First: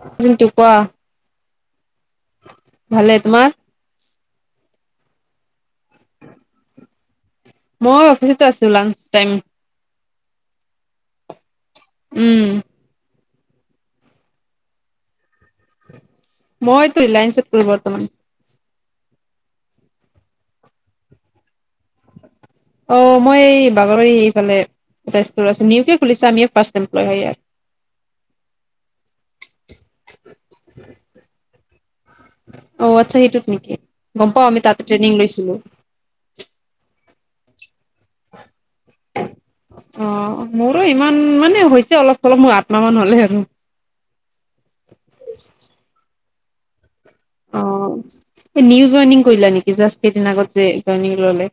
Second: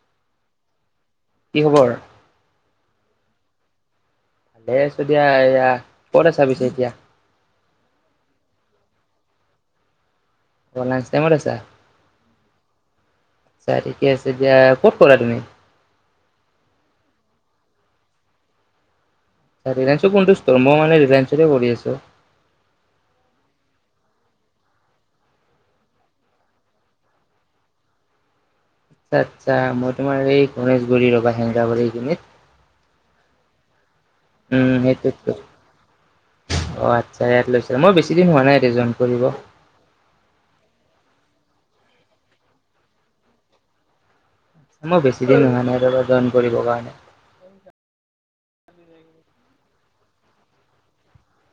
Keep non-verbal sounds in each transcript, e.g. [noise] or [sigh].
[unintelligible] কোৱা। কি খবৰ? ভালে, তোমাৰ? ভালেই আছো দিয়া। এইয়া ক'ত আছা পিছে এতিয়া? মই অফিচতে আছো, লাঞ্চ টাইম। অ' লাঞ্চ টাইমত আছা? উম। আচ্ছা ঠিকে আছে দিয়া। ক'ত ক'ৰা তুমি? মইতো ৰিলায়েন্সত কৰো বৰ্তমান। ৰিলায়েন্সৰ কোনটো ষ্টল, মই মানে ৰিলায়েন্সৰে কৰি আছো। অ' মই এই বাগৰি এইফালে। তাতে ষ্টল আছে, নিউকে খুলিছে আমিয়ে ফাৰ্ষ্ট এমপ্লই হয় ইয়াত। আচ্ছা আচ্ছা, মই তোমাৰ এই গণেশগুৰি ৰ'বা! হেংঙাবাৰীৰ অ আচ্ছা সেইটোত নেকি গম পাও সেইখিনিত। আমি উম তাতে ট্ৰেইনিং সেইটোৱেটো, লৈছিলো অ' আচ্ছা ইয়াত লৈছ। মই বেছি দিন হোৱা নাই, ইয়াতে জইন কৰিব। অ মোৰো ইমান মানে হৈছে অলপ চলপ মোৰ আঠ মাহ মান হ'লেই আৰু। মই বেছি দিন হোৱা নাই ৰ'বা! জইন কৰিবৰ কাৰণে। অ নিউ জইনিং কৰিলা নেকি? জাষ্ট কেইদিন আগত যে জইনিং ললে।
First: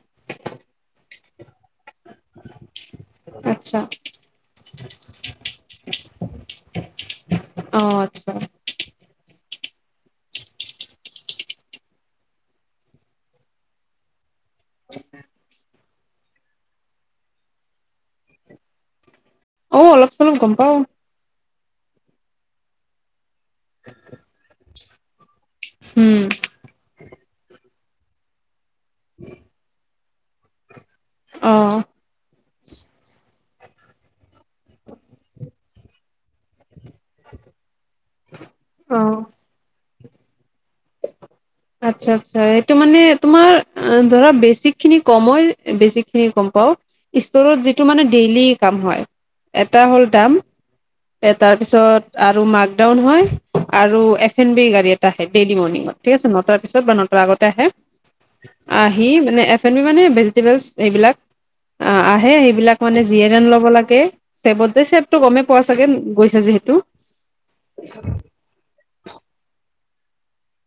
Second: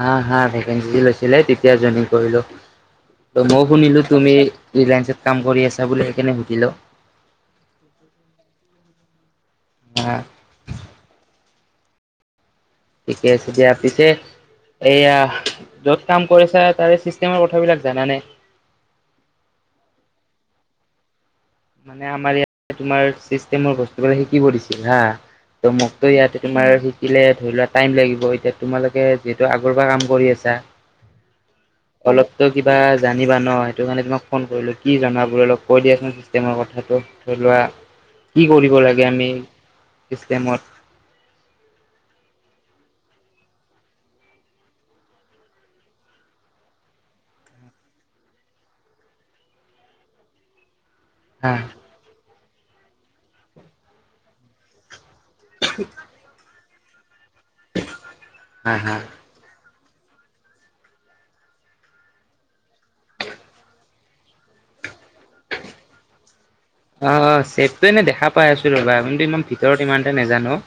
হা হা ভেকেঞ্চি ওলাইছিলে, তেতিয়া জইনিং কৰিলো। ত' মও আচ্ছা শুনিলো তুমি ৰিলায়েন্সত কাম কৰি আছা বুলি সেইকাৰণে সুধিলোঁ। অ' আচ্ছা। [unintelligible] ঠিকে আছে দিয়া পিছে এইয়া য'ত কাম কৰিছা তাৰে চিষ্টেমৰ কথাবিলাক জান নে অ অলপ চলত গম পাও মানে আমাৰ ইয়াতে তোমাৰ ছিচ তেমৰ বস্তু বিলাক শিকিব দিছিল হা ত' মোকতো উম ইয়াতে তোমাৰ শিকিলে ধৰি লোৱা টাইম লাগিব এতিয়া তোমালোকে যিহেতু আগৰ পৰা কাম কৰি আছা অ অলপতো কিবা জানিবা ন সেইটো কাৰণে তোমাক ফোন কৰিলো কি জানা বোৰ অলপ কৈ দিয়াচোন চিষ্টেমৰ কথা হাতত ধৰি লোৱা কি কৰিব লাগে অ আমি চিষ্টেমত। আচ্ছা, আচ্ছা এইটো মানে তোমাৰ ধৰা বেছি খিনি কমই বেছি খিনি গ'ম পাওঁ। ষ্ট'ৰত যিটো মানে ডেইলি কাম হয়, এটা হ'ল দাম এ হা তাৰ পিছত আৰু মাকডাউন হয় আৰু এফ এন বি গাড়ী এটা আহে ডেইলি মৰ্ণিঙত ঠিক আছে নটাৰ পিছত বা নটাৰ আগতে আহে হা হা আহি মানে এফ আমি মানে ভেজিটেবল এইবিলাক অ', আহে সেইবিলাক মানে জিয়ন ল'ব লাগে চেপত যে চেপ অ', চেপটটো এনেই দেখা পাই আছোঁ ৰ'বা কিন্তু ইমান ভিতৰত ইমানতে নাজানোঁ।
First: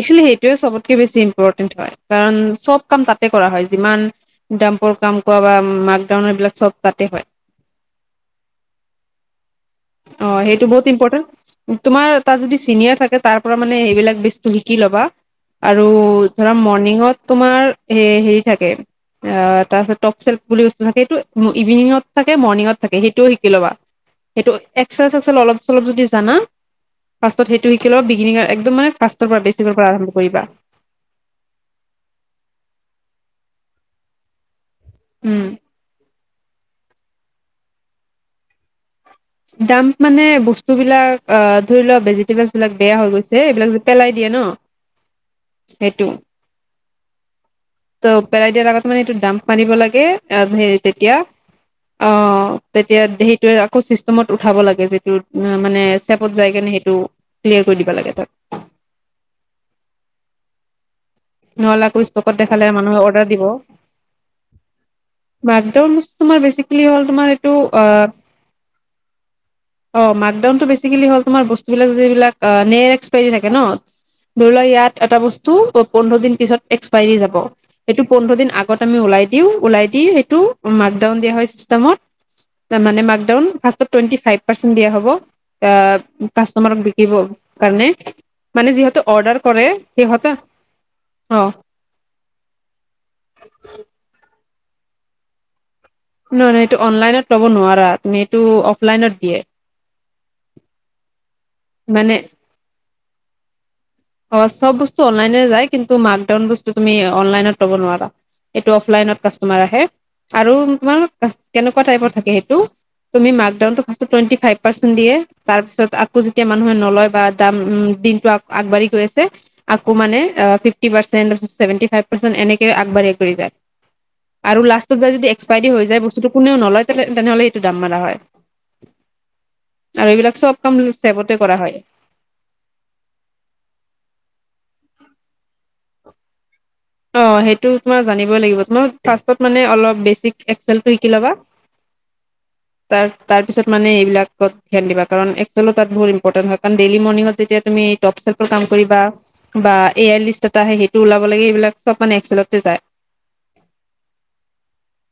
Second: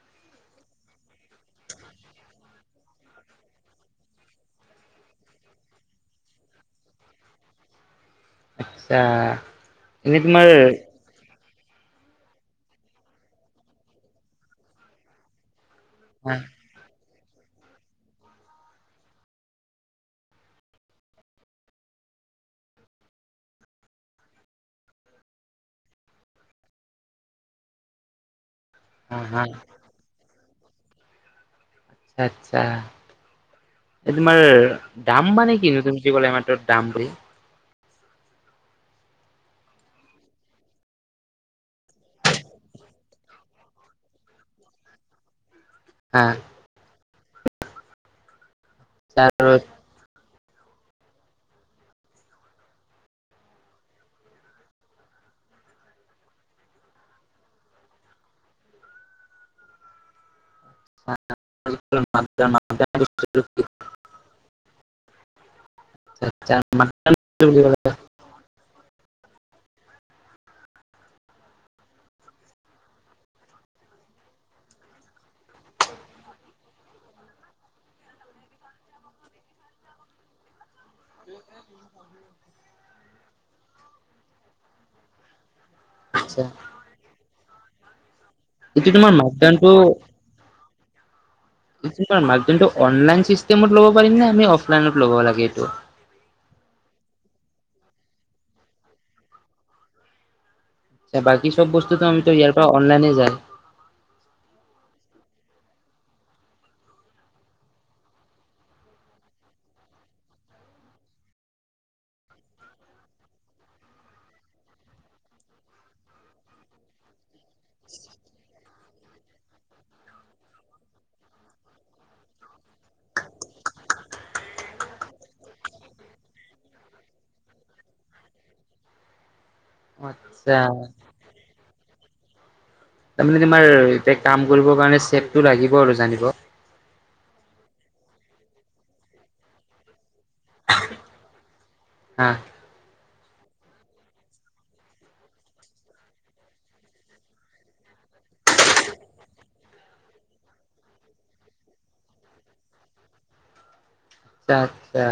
একচলি সেইটোৱে চবতকে বেছি ইম্পৰ্টেণ্ট হয়, কাৰণ চব কাম তাতে কৰা হয় যিমান পাম্প কাম কৰা বা মাকডাউন এইবিলাক চব তাতে হয়। আচ্ছা। এনে অ', তোমাৰ সেইটো বহুত ইম্পৰ্টেণ্ট। তোমাৰ তাত যদি চিনিয়ৰ থাকে তাৰ পৰা মানে সেইবিলাক বেস্তু শিকি ল'বা। আৰু হা ধৰা মৰ্ণিঙত তোমাৰ হেৰি থাকে। আহ তাৰপিছত টপ চেল্ফ বুলি বস্তু থাকে, সেইটো ইভিনিঙত থাকে মৰ্ণিঙত থাকে, সেইটোয়ও শিকি ল'বা। সেইটো এক্সেল চেক্সেল অলপ চলপ যদি জানা ফাৰ্ষ্ট সেইটো শিকি ল'বা বিগিনিঙত একদম মানে হা ফাৰ্ষ্টৰ পৰা হা বেচিকৰ পৰা আৰম্ভ কৰিবা। আচ্ছা, এই তোমাৰ দাম উম মানে কিনো তুমি যি কলা এ দামলৈ দাম মানে বস্তুবিলাক অ', ধৰি লোৱা ভেজিটেবলছ বিলাক বেয়া হৈ গৈছে, এইবিলাক যে পেলাই দিয়ে ন। সেইটোৱে। হা ত পেলাই দিয়াৰ আগত মানে এইটো ডাম্প মাৰিব লাগে হে তেতিয়া অ তেতিয়া হিটোৱে আকৌ চিষ্টেমত উঠাব লাগে যিটো মানে চেপত যায় কে [unintelligible] নহলাকৈ আকৌ ষ্টকত দেখালে মানুহে অৰ্ডাৰ দিব। বাকডাউন তোমাৰ বেচিকেলি হল তোমাৰ এইটো আহ [unintelligible] অ মাকডাউনটো বেচিকেল হ তাৰ বস্ত যিলাক নে এক্সপী থাকে ন? ধৰি লোৱা ইয়াত এটা বস্তু ি উ [unintelligible] [unintelligible] আহ কাষ্টমাৰক বিকিব কাৰণে মানে এইটো যিহেতু তোমাৰ অৰ্ডাৰ কৰে মাকডাউনটো সিহঁত অনলাইন চিষ্টেমত লব পাৰিম নে আমি অফলাইনত ল'ব লাগে এইটো নহ নহয় এইটো অনলাইনত ল'ব নোৱাৰা তুমি এইটো অফলাইনত দিয়ে। বাকী সব বস্তুটো মানে আমিতো ইয়াৰ পৰা অনলাইনে যায়। অ চব বস্তু অনলাইনে যায় কিন্তু মাঁকডাউন বস্তু তুমি অনলাইনত লব নোৱাৰা। এইটো অফলাইনত কাষ্টমাৰ আহে আৰু তোমাৰ কেনেকুৱা টাইপৰ থাকে সেইটো তুমি মাকডাউন তো টুৱেন্টি ফাইভ পাৰ্চেট দিয়ে তাৰ পিছত আকৌ যেতিয়া মানুহে নলয় বা উম দিনটো আগবঢ়ি হৈ আছে। আকৌ মানে অ'- fifty percent, seventy five percent এনেকে আগবাঢ়ি কৰি যায়। আৰু লাষ্টত যদি এক্সপাইৰী হৈ যায় বস্তুটো, কোনেও নলয় তেনেহলে এইটো দাম মাৰা হয়। আৰু এইবিলাক চব আচ্ছা কাম ছেবতে কৰা হয়। তাৰমানে তোমাৰ এতিয়া কাম কৰিবৰ কাৰণে ছেবটো লাগিব আৰু জানিব। অ' সেইটো তোমাৰ জানিবই লাগিব। তোমাৰ ফাৰ্ষ্টত মানে অলপ বেছিক এক্সেলটো শিকি ল'বা। হা তাৰ তাৰপিছত মানে এইবিলাকত ধ্যান দিবা। কাৰণ এক্সেলত তাত বহুত ইম্পৰ্টেণ্ট হয়, কাৰণ ডেইলি মৰ্ণিঙত যেতিয়া তুমি ফিছতবোৰ কাম কৰিবা বা এ আই লিষ্ট এটা আহে, সেইটো ওলাব লাগে এইবিলাক চব মানে এক্সেলতে যায়। আচ্ছা - আচ্ছা।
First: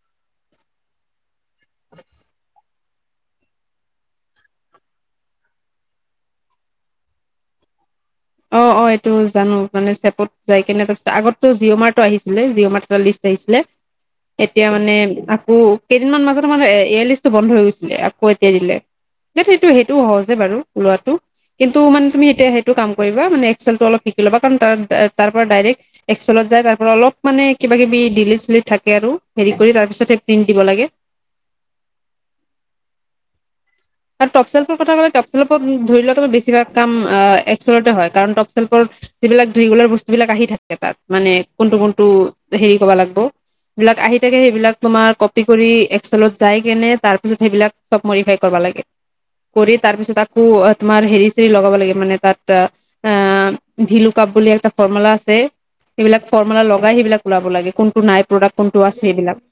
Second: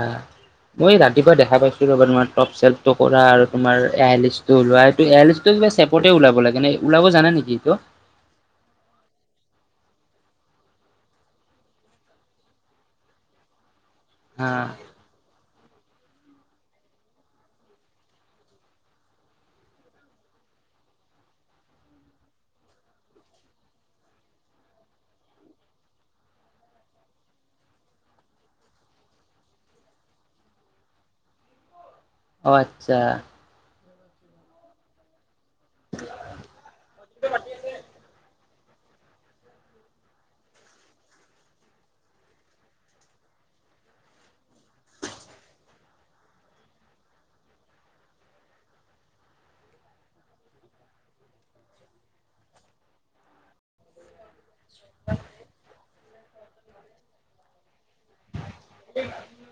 মই ৰাতিপুৱা দেখা পাইছোঁ ৰ'বা, তোমাৰ টপ ছেল্বটো কৰা আৰু তোমাৰ এই আই লিষ্টটো ওলোৱা। এইটো এ আই লিষ্টটো টো চেপতে ওলাব লাগে নে ওলাব জানা নেকি ইটো? অ' - অ' এইটো জানো, মানে ছেবত যাইকেনে তাৰপিছত- আগততো জি অ' মাৰ্টোৰ আহিছিলে। জি অ' মাৰ্টৰ এটা লিষ্ট আহিছিলে। হা এতিয়া মানে আকৌ কেইদিনমান মাজতে আমাৰ এ- এয়াৰলিষ্টটো বন্ধ হৈ গৈছিলে, আকৌ এতিয়া দিলে। সেইটো- সেইটোও সহজে বাৰু ওলোৱাটো, কিন্তু মানে তুমি এতিয়া সেইটো কাম কৰিবা, মানে এক্সেলটো অলপ শিকি লবা। কাৰণ তাৰ- তাৰপৰা ডাইৰেক্ট এক্সেলত যাই তাৰপৰা অলপ মানে কিবাকিবি ডিলে ছিলে থাকে আৰু। হেৰি কৰি তাৰপিছত এ প্ৰিন্ট দিব লাগে। অ' আচ্ছা। আৰু টপচেলটোৰ কথা ক'লে টপচেলত ধৰি লোৱা তুমি বেছিভাগ কাম অ'- এক্সেলতে হয়, কাৰণ টপচ্ ৰ যিবিলাক ৰেগুলাৰ বস্তুবিলাক আহি থাকে তাত, মানে কোনটো - কোনটো হেৰি ক'বা লাগব' বিলাক আহি থাকে, সেইবিলাক তোমাৰ কপি কৰি এক্সেলত যাই কেনে তাৰ পিছত সেইবিলাক চব মডিফাই কৰিব লাগে। কৰি তাৰ পিছত আকৌ তোমাৰ হেৰি চেৰি লগাব লাগে মানে তাত অ' ভিলুকাপ বুলি এটা ফৰ্মুলা আছে সেইবিলাক ফৰ্মুলা লগাই সেইবিলাক ওলাব লাগে কোনটো নাই প্ৰডাক্ট কোনটো আছে এইবিলাক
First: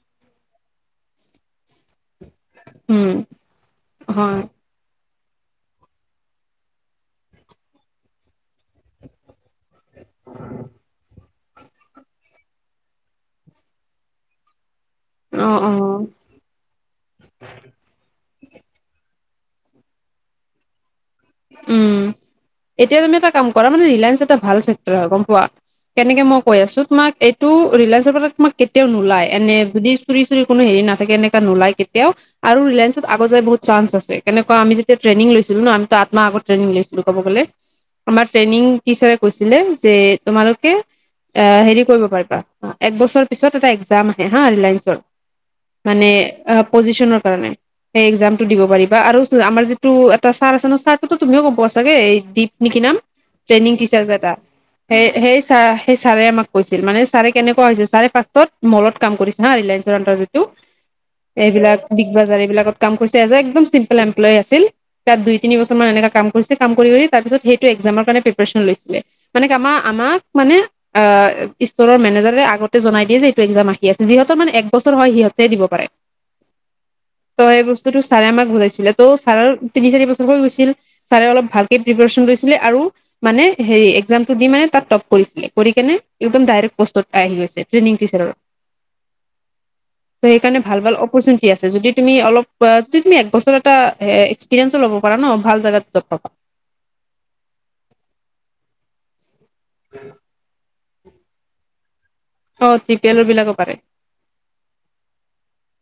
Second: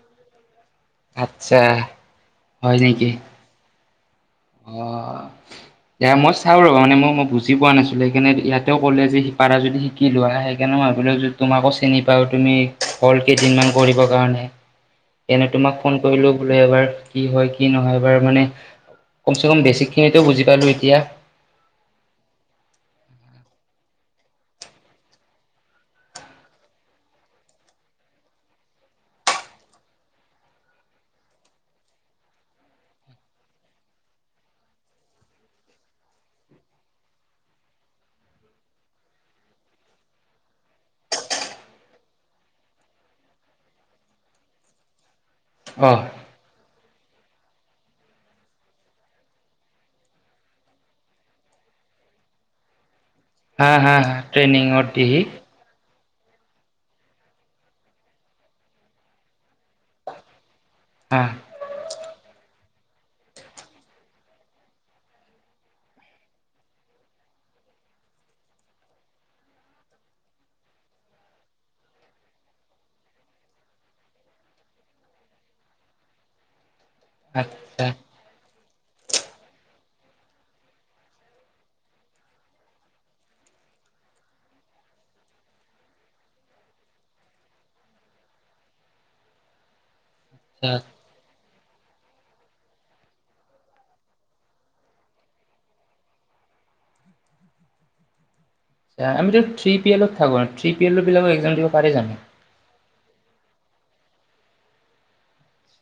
আচ্ছা হয় নেকি উম হয় অ' [inaudible] এ মই চাওঁ ৰবা মানে মোক মই বুজি পোৱা নাছিলো সেইকাৰণে ইয়াতেও ক'লে যে পাৰা যদি শিকি লোৱা সেইকাৰণে ম তোমাকো চিনি পাওঁ তুমি হ'ল কেইদিনমান কৰিবৰ কাৰণে অ এনেই অ তোমাক ফোন কৰিলো বোলে এবাৰ কি হয় কি নহয় এবাৰ মানে কমচে কম বেছিকখিনিতো বুজি পালোঁ এতিয়া উম এতিয়া তুমি এটা কাম কৰা মানে ৰিলায়েঞ্চ এটা ভাল চেক্টৰ হয় গম পোৱা কেনেকে মই কৈ আছো, তোমাক এইটো ৰিলায়ঞ্চ ফালৰ পৰা তোমাক কেতিয়াও নোলাই এনে যদি চুৰি তুৰি কোনো হেৰি নাথাকে এনেকা নোলায় কেতিয়াও আৰু ৰিলায়েঞ্চত আগুৱাই যোৱাৰ বহুত চাঞ্চ আছে কেনেুকুৱা আমি যেতিয়া ট্ৰেনিং লৈছিলো ন তাত মই আগত ট্ৰেনিং লৈছিলো ক'ব গ'লে আমাৰ ট্ৰেইনিং টিচাৰে কৈছিলে যে তোমালোকে আহ হেৰি কৰিব পাৰিবা এক বছৰ পিছত এটা এক্জাম আহে হা ৰিলায়ন্ঞ্চত অ মানে অ' পজিচনৰ কাৰণে সেই একজামটো দিব পাৰিবা আৰু আমাৰ যিটো এটা ছাৰ আছে ন ছাৰটোক তুমিও গম পোৱা চাগে দীপ নে কি নাম হা ট্ৰেইনিং হা টিচাৰছে হা এটা ট্ৰেইনিঙত সেই দিহি সেই চাৰ সেই ছাৰে আমাক কৈছিল মানে ছাৰে কেনেকুৱা হৈছে ছাৰে ফাৰ্ষ্টত মলত কাম কৰিছে হা ৰিলায়েন্ঞ্চৰ আৰ যিটো হা এইবিলাক বিগ বাজাৰ এইবিলাকত কাম কৰিছে এজ এ একদম চিম্পল এমপ্লয়ী আছিল তাত দুই তিনি বছৰমান কাম কৰি তাৰ পিছত সেইটো একজামৰ কাৰণে প্ৰিপিয়েচন লৈছিল৷ মানে কি আমাক ষ্টৰ মেনেজ আগতেই দিয়ে যে এইটো আহি আ যিহৰ মানে এক বছৰ হয় সিহ দিব পাৰে, ত সেই আচ্ছা বস্তুটো আচ্ছা ছাৰে আমাক বুজাইছিল ত তিৰি চাৰি ব গৈছিল, ছাৰে অলপ ভালকে প্ৰিপন কৰিছিলে আৰু মানে হেৰি একজামটো দি মানে তাত টপ কৰি কৰি কেনে একদম ডাইৰেক্ পোষ্টত আহি গৈছে ট্ৰেইং টিচাৰ ত' সেইকাৰণে ভাল ভাল অপৰচ আছৈ যদি তুমি অলপ য তুমি একবছৰ এটা এক্সপিৰিয়েঞ্চ ল'ব প ন ভাল জাগাতপ আমিতো থি পি এলত থাকো থি পি এলৰ বিলাক এক্সাম দিব পাৰি যানো অ জি পি এলৰ বিলাকো পাৰে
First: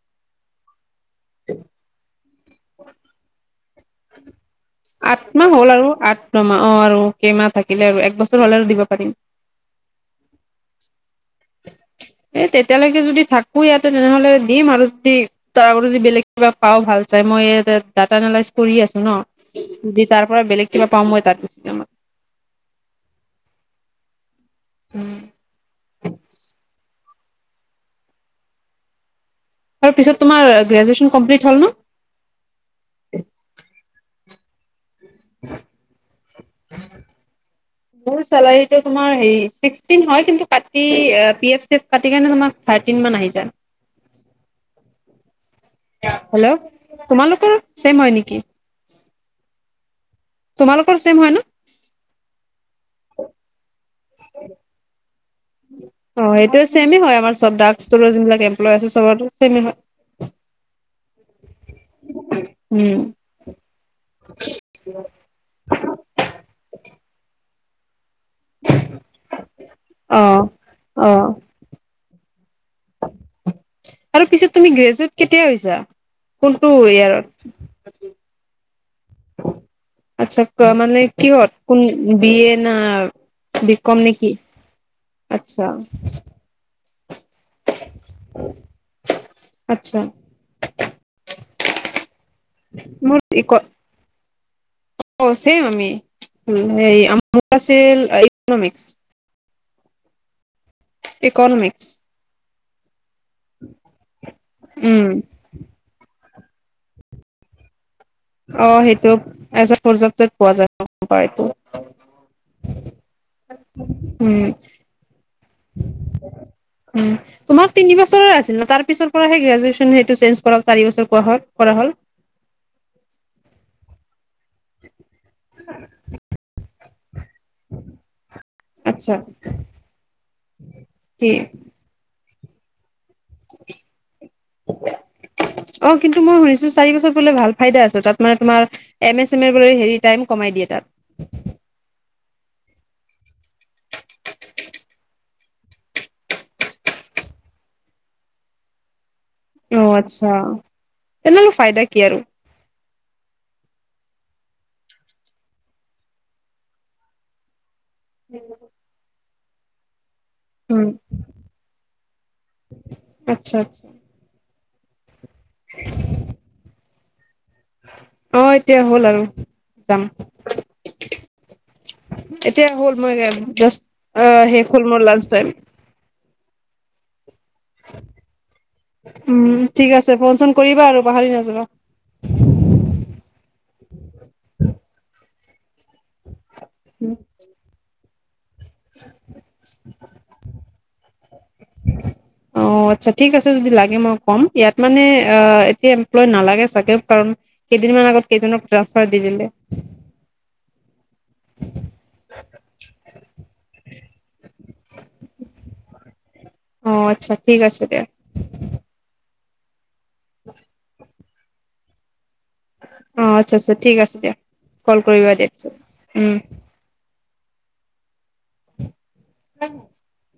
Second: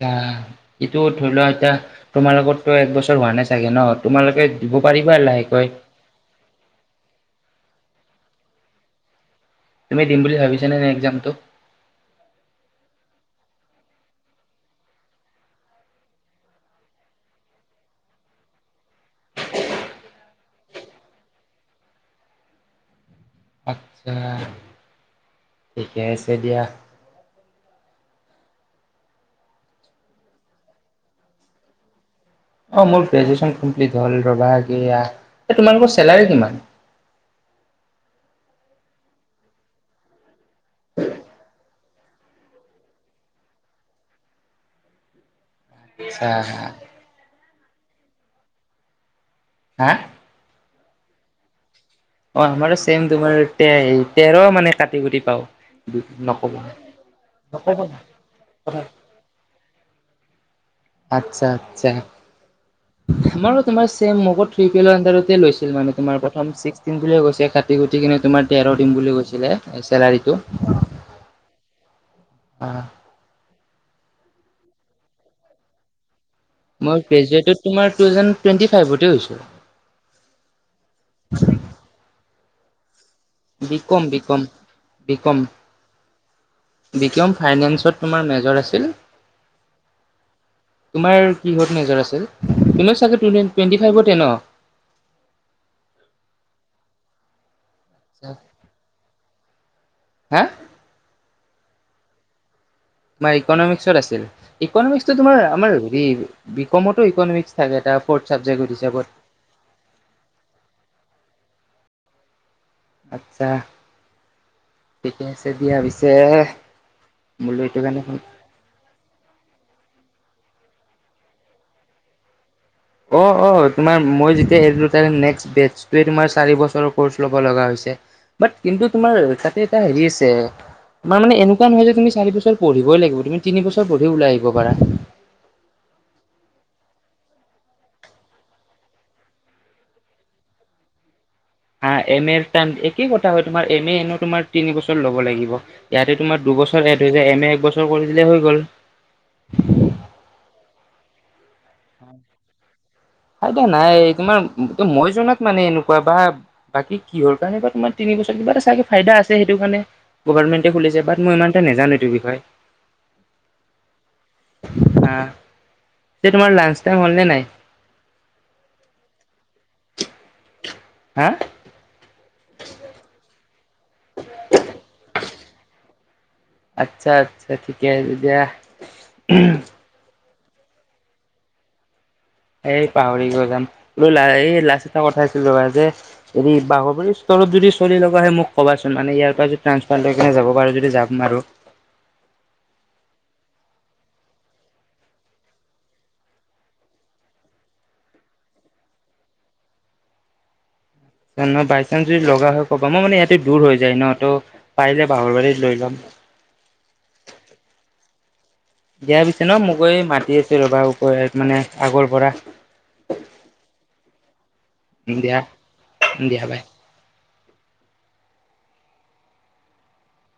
এইটো ধৰি লোৱা এতিয়া তোমালোকতো একবছৰ হোৱা নাই চাগে ন তোমালোকে দিব পাৰিবা আঠ মাহ লাহেকৈ হ'ল আৰু আঠমাহ অ আৰু কেইমাহ থাকিলে আৰু এক বছৰ হলে আৰু দিব পাৰিম তুমি দিম বুলি ভাবিছানে নে এক্সামটো [unintelligible] এ তেতিয়ালৈকে যদি থাকো ইয়াতে তেনেহলে দিম আৰু যদি ত আ যদি বেলেগ কিবা পাও ভাল তাই মই ডাটা নালাইজ কৰি আছো ন যদি তাৰ পৰা বেলেগ কিবা পাওঁ মই তাত গুি চি যাম [unintelligible] আত্ছা ঠিকে আছে দিয়া আৰু পিছত তোমাৰ গ্ৰেজুৱেশ্যন কমপ্লিট হ'ল ন অ মোৰ গ্ৰেজুৱচন কমপ্লিট হ'ল ৰবা গেয়া এ তোমালোকৰ চেলাৰী কিমান চেলাউৰি টো তোমাৰ হেৰি চিষ্টিন হয় কিন্ত কাতি এ পি এফ কাটিকেনে তোমাৰ থাৰ্টি ন মান আহি জায় [unintelligible] আচ্ছা হেল্ল' তোমালোকৰ চেম হয় নেকি হা তোমালোকৰ চেম হয় ন অ আমাৰো চেম তোমাৰ তে তেৰ মানে কাটি কুটি পাও অ সেইটো চেম হয় আমাৰব নক'ব না [unintelligible] [unintelligible] আচ্ছা আচ্ছা উম আমাৰো তোমাৰ চেম [unintelligible] গু গুটি কিনে তোমাৰ তেৰ দিম বুলি কৈছিলে অ চেলাৰীটো অ আহ আৰু পিছত তুমি গ্ৰেজট কেতিয়া হৈছা কোনটো মই গ্ৰেজুৱেটত তোমাৰ টু ইয়াৰত থাউজেণ্ড টুৱেণ্টি ফাইভতে হৈছোঁ আচ্ছা মানে কিহত কোন বি এ না বি কম নেকি আচ্ছা বিকম ফাইনেন্সত তোমাৰ মেজৰ আছিল আচ্ছা তোমাৰ কিহত মেজৰ আছিল তুমিও মোৰ চাগে ইক টুৱেণ্টি ফাইভতে ন অ চেম আমি হে ই আছিল ইকনমিকছ হা ইকনমিক্স তোমাৰ ইকনমিক্সত আছিল উম ইকনমিক্সো তোমাৰ আমাৰ হেৰি বিকমতো ইকনমিক্স থাকে এ তটা অ সেইটো এজ প্ৰজেক্ট পোৱা যায় পায়এইটো আচ্ছা ঠিকে আছে দিয়া পিছে উম বোলো তোমাৰ এইটো তিনি কাৰণে ফোন বছৰ আছিল তাৰ পিছৰ গেজুৱেচ হেটো চে কৰা হল চাৰি বছৰ কোৱা হল কৰা হ'ল অ অ তোমাৰ মই যেতিয়া এ [unintelligible] নেক্সট বেটোৱে তোমাৰ চাৰি বছৰ ল'ব লগা হৈছে বাট কিন্তু তোমাৰ আচ্ছা তাতে এটা হেৰি আছে তোমাৰ কি মান এনেকুৱা নহয় যে তুমি চাৰি বছৰ পঢ়িবই লাগিব তুমি তিন বছৰ পঢ়ি ওলাই আহিব পাৰা চাৰিবছৰ বোলে ভাল ফাইদা আছে তাত তোমাৰ এম এ চে মে হেৰি টাইম কমাই দিয়ে হা এম এৰ টাইম একেই কথা হয় তোমাৰ এম এ এনে তোমাৰ তিনি বছৰ ল'ব লাগিব ইয়াতে তোমাৰ দুবছৰ এ দু এম এ এক বছৰ কৰি দিলে হৈ গ'ল অ আচ্ছা তেনেহ'লে ফাইদা কি আৰু আইদা নাই তোমাৰ মই জনাত মানে এনেকুৱা বা বাকী কিহৰ কাৰণে বা তোমাৰ তিনি বছৰ কিবা এটা চাগে ফাইদা আছে সেইটো কাৰণে গভাৰমেণ্টে উম খুলিছে বাট মই ইমান এটা নাজানো সেইটো বিষয়ে আচ্ছা আচ্ছা বা এতিয়া তোমাৰ লাঞ্চ টাইম হ'ল নে নাই? অ', এতিয়া হ'ল আৰু যাম। হা এতিয়া হ'ল মই জাষ্ট অ', শেষ হ'ল মোৰ লান্স টাইম আচ্ছা আচ্ছা ঠিকে দিয়া। উম ঠিক আছে ফোন চোন কৰিবা আৰু পাহৰি নাযাবা। এই পাহৰি কিয় যাম বোলো এই লাচিত নগৰত [unintelligible] এৰি [unintelligible] স্তৰত যদি চলি ল'ব আহে মোক ক'বাচোন মানে ইয়াৰ পৰা যদি ট্ৰাঞ্চফাৰ লৈ যাব পাৰো যদি যাম আৰু অ', আচ্ছা ঠিক আছে যদি লাগে মই ক'ম ইয়াত মানে আহ এতিয়া এমপ্লয় নালাগে চাগে কাৰণ কেইদিনমান আগত কেইজনক ট্ৰানসফা দি দিলে বাই চান্ঞ্চ যদি লগা হয় ক'বা মই মানে ইয়াতে দূৰ হৈ যায় ন ত পাৰিলে বাহৰবাৰীত লৈ যাম। অ আচ্ছা ঠিক আছে দিয়া দিয়া পিছে ন মই গৈ মাতি আছো ৰবা ক মানে আগৰ পৰা অ আচ্ছা আচ্ছা ঠিক আছে দিয়া কল কৰিবা দিয়া পিছত উম দিয়া বাই। [inaudible]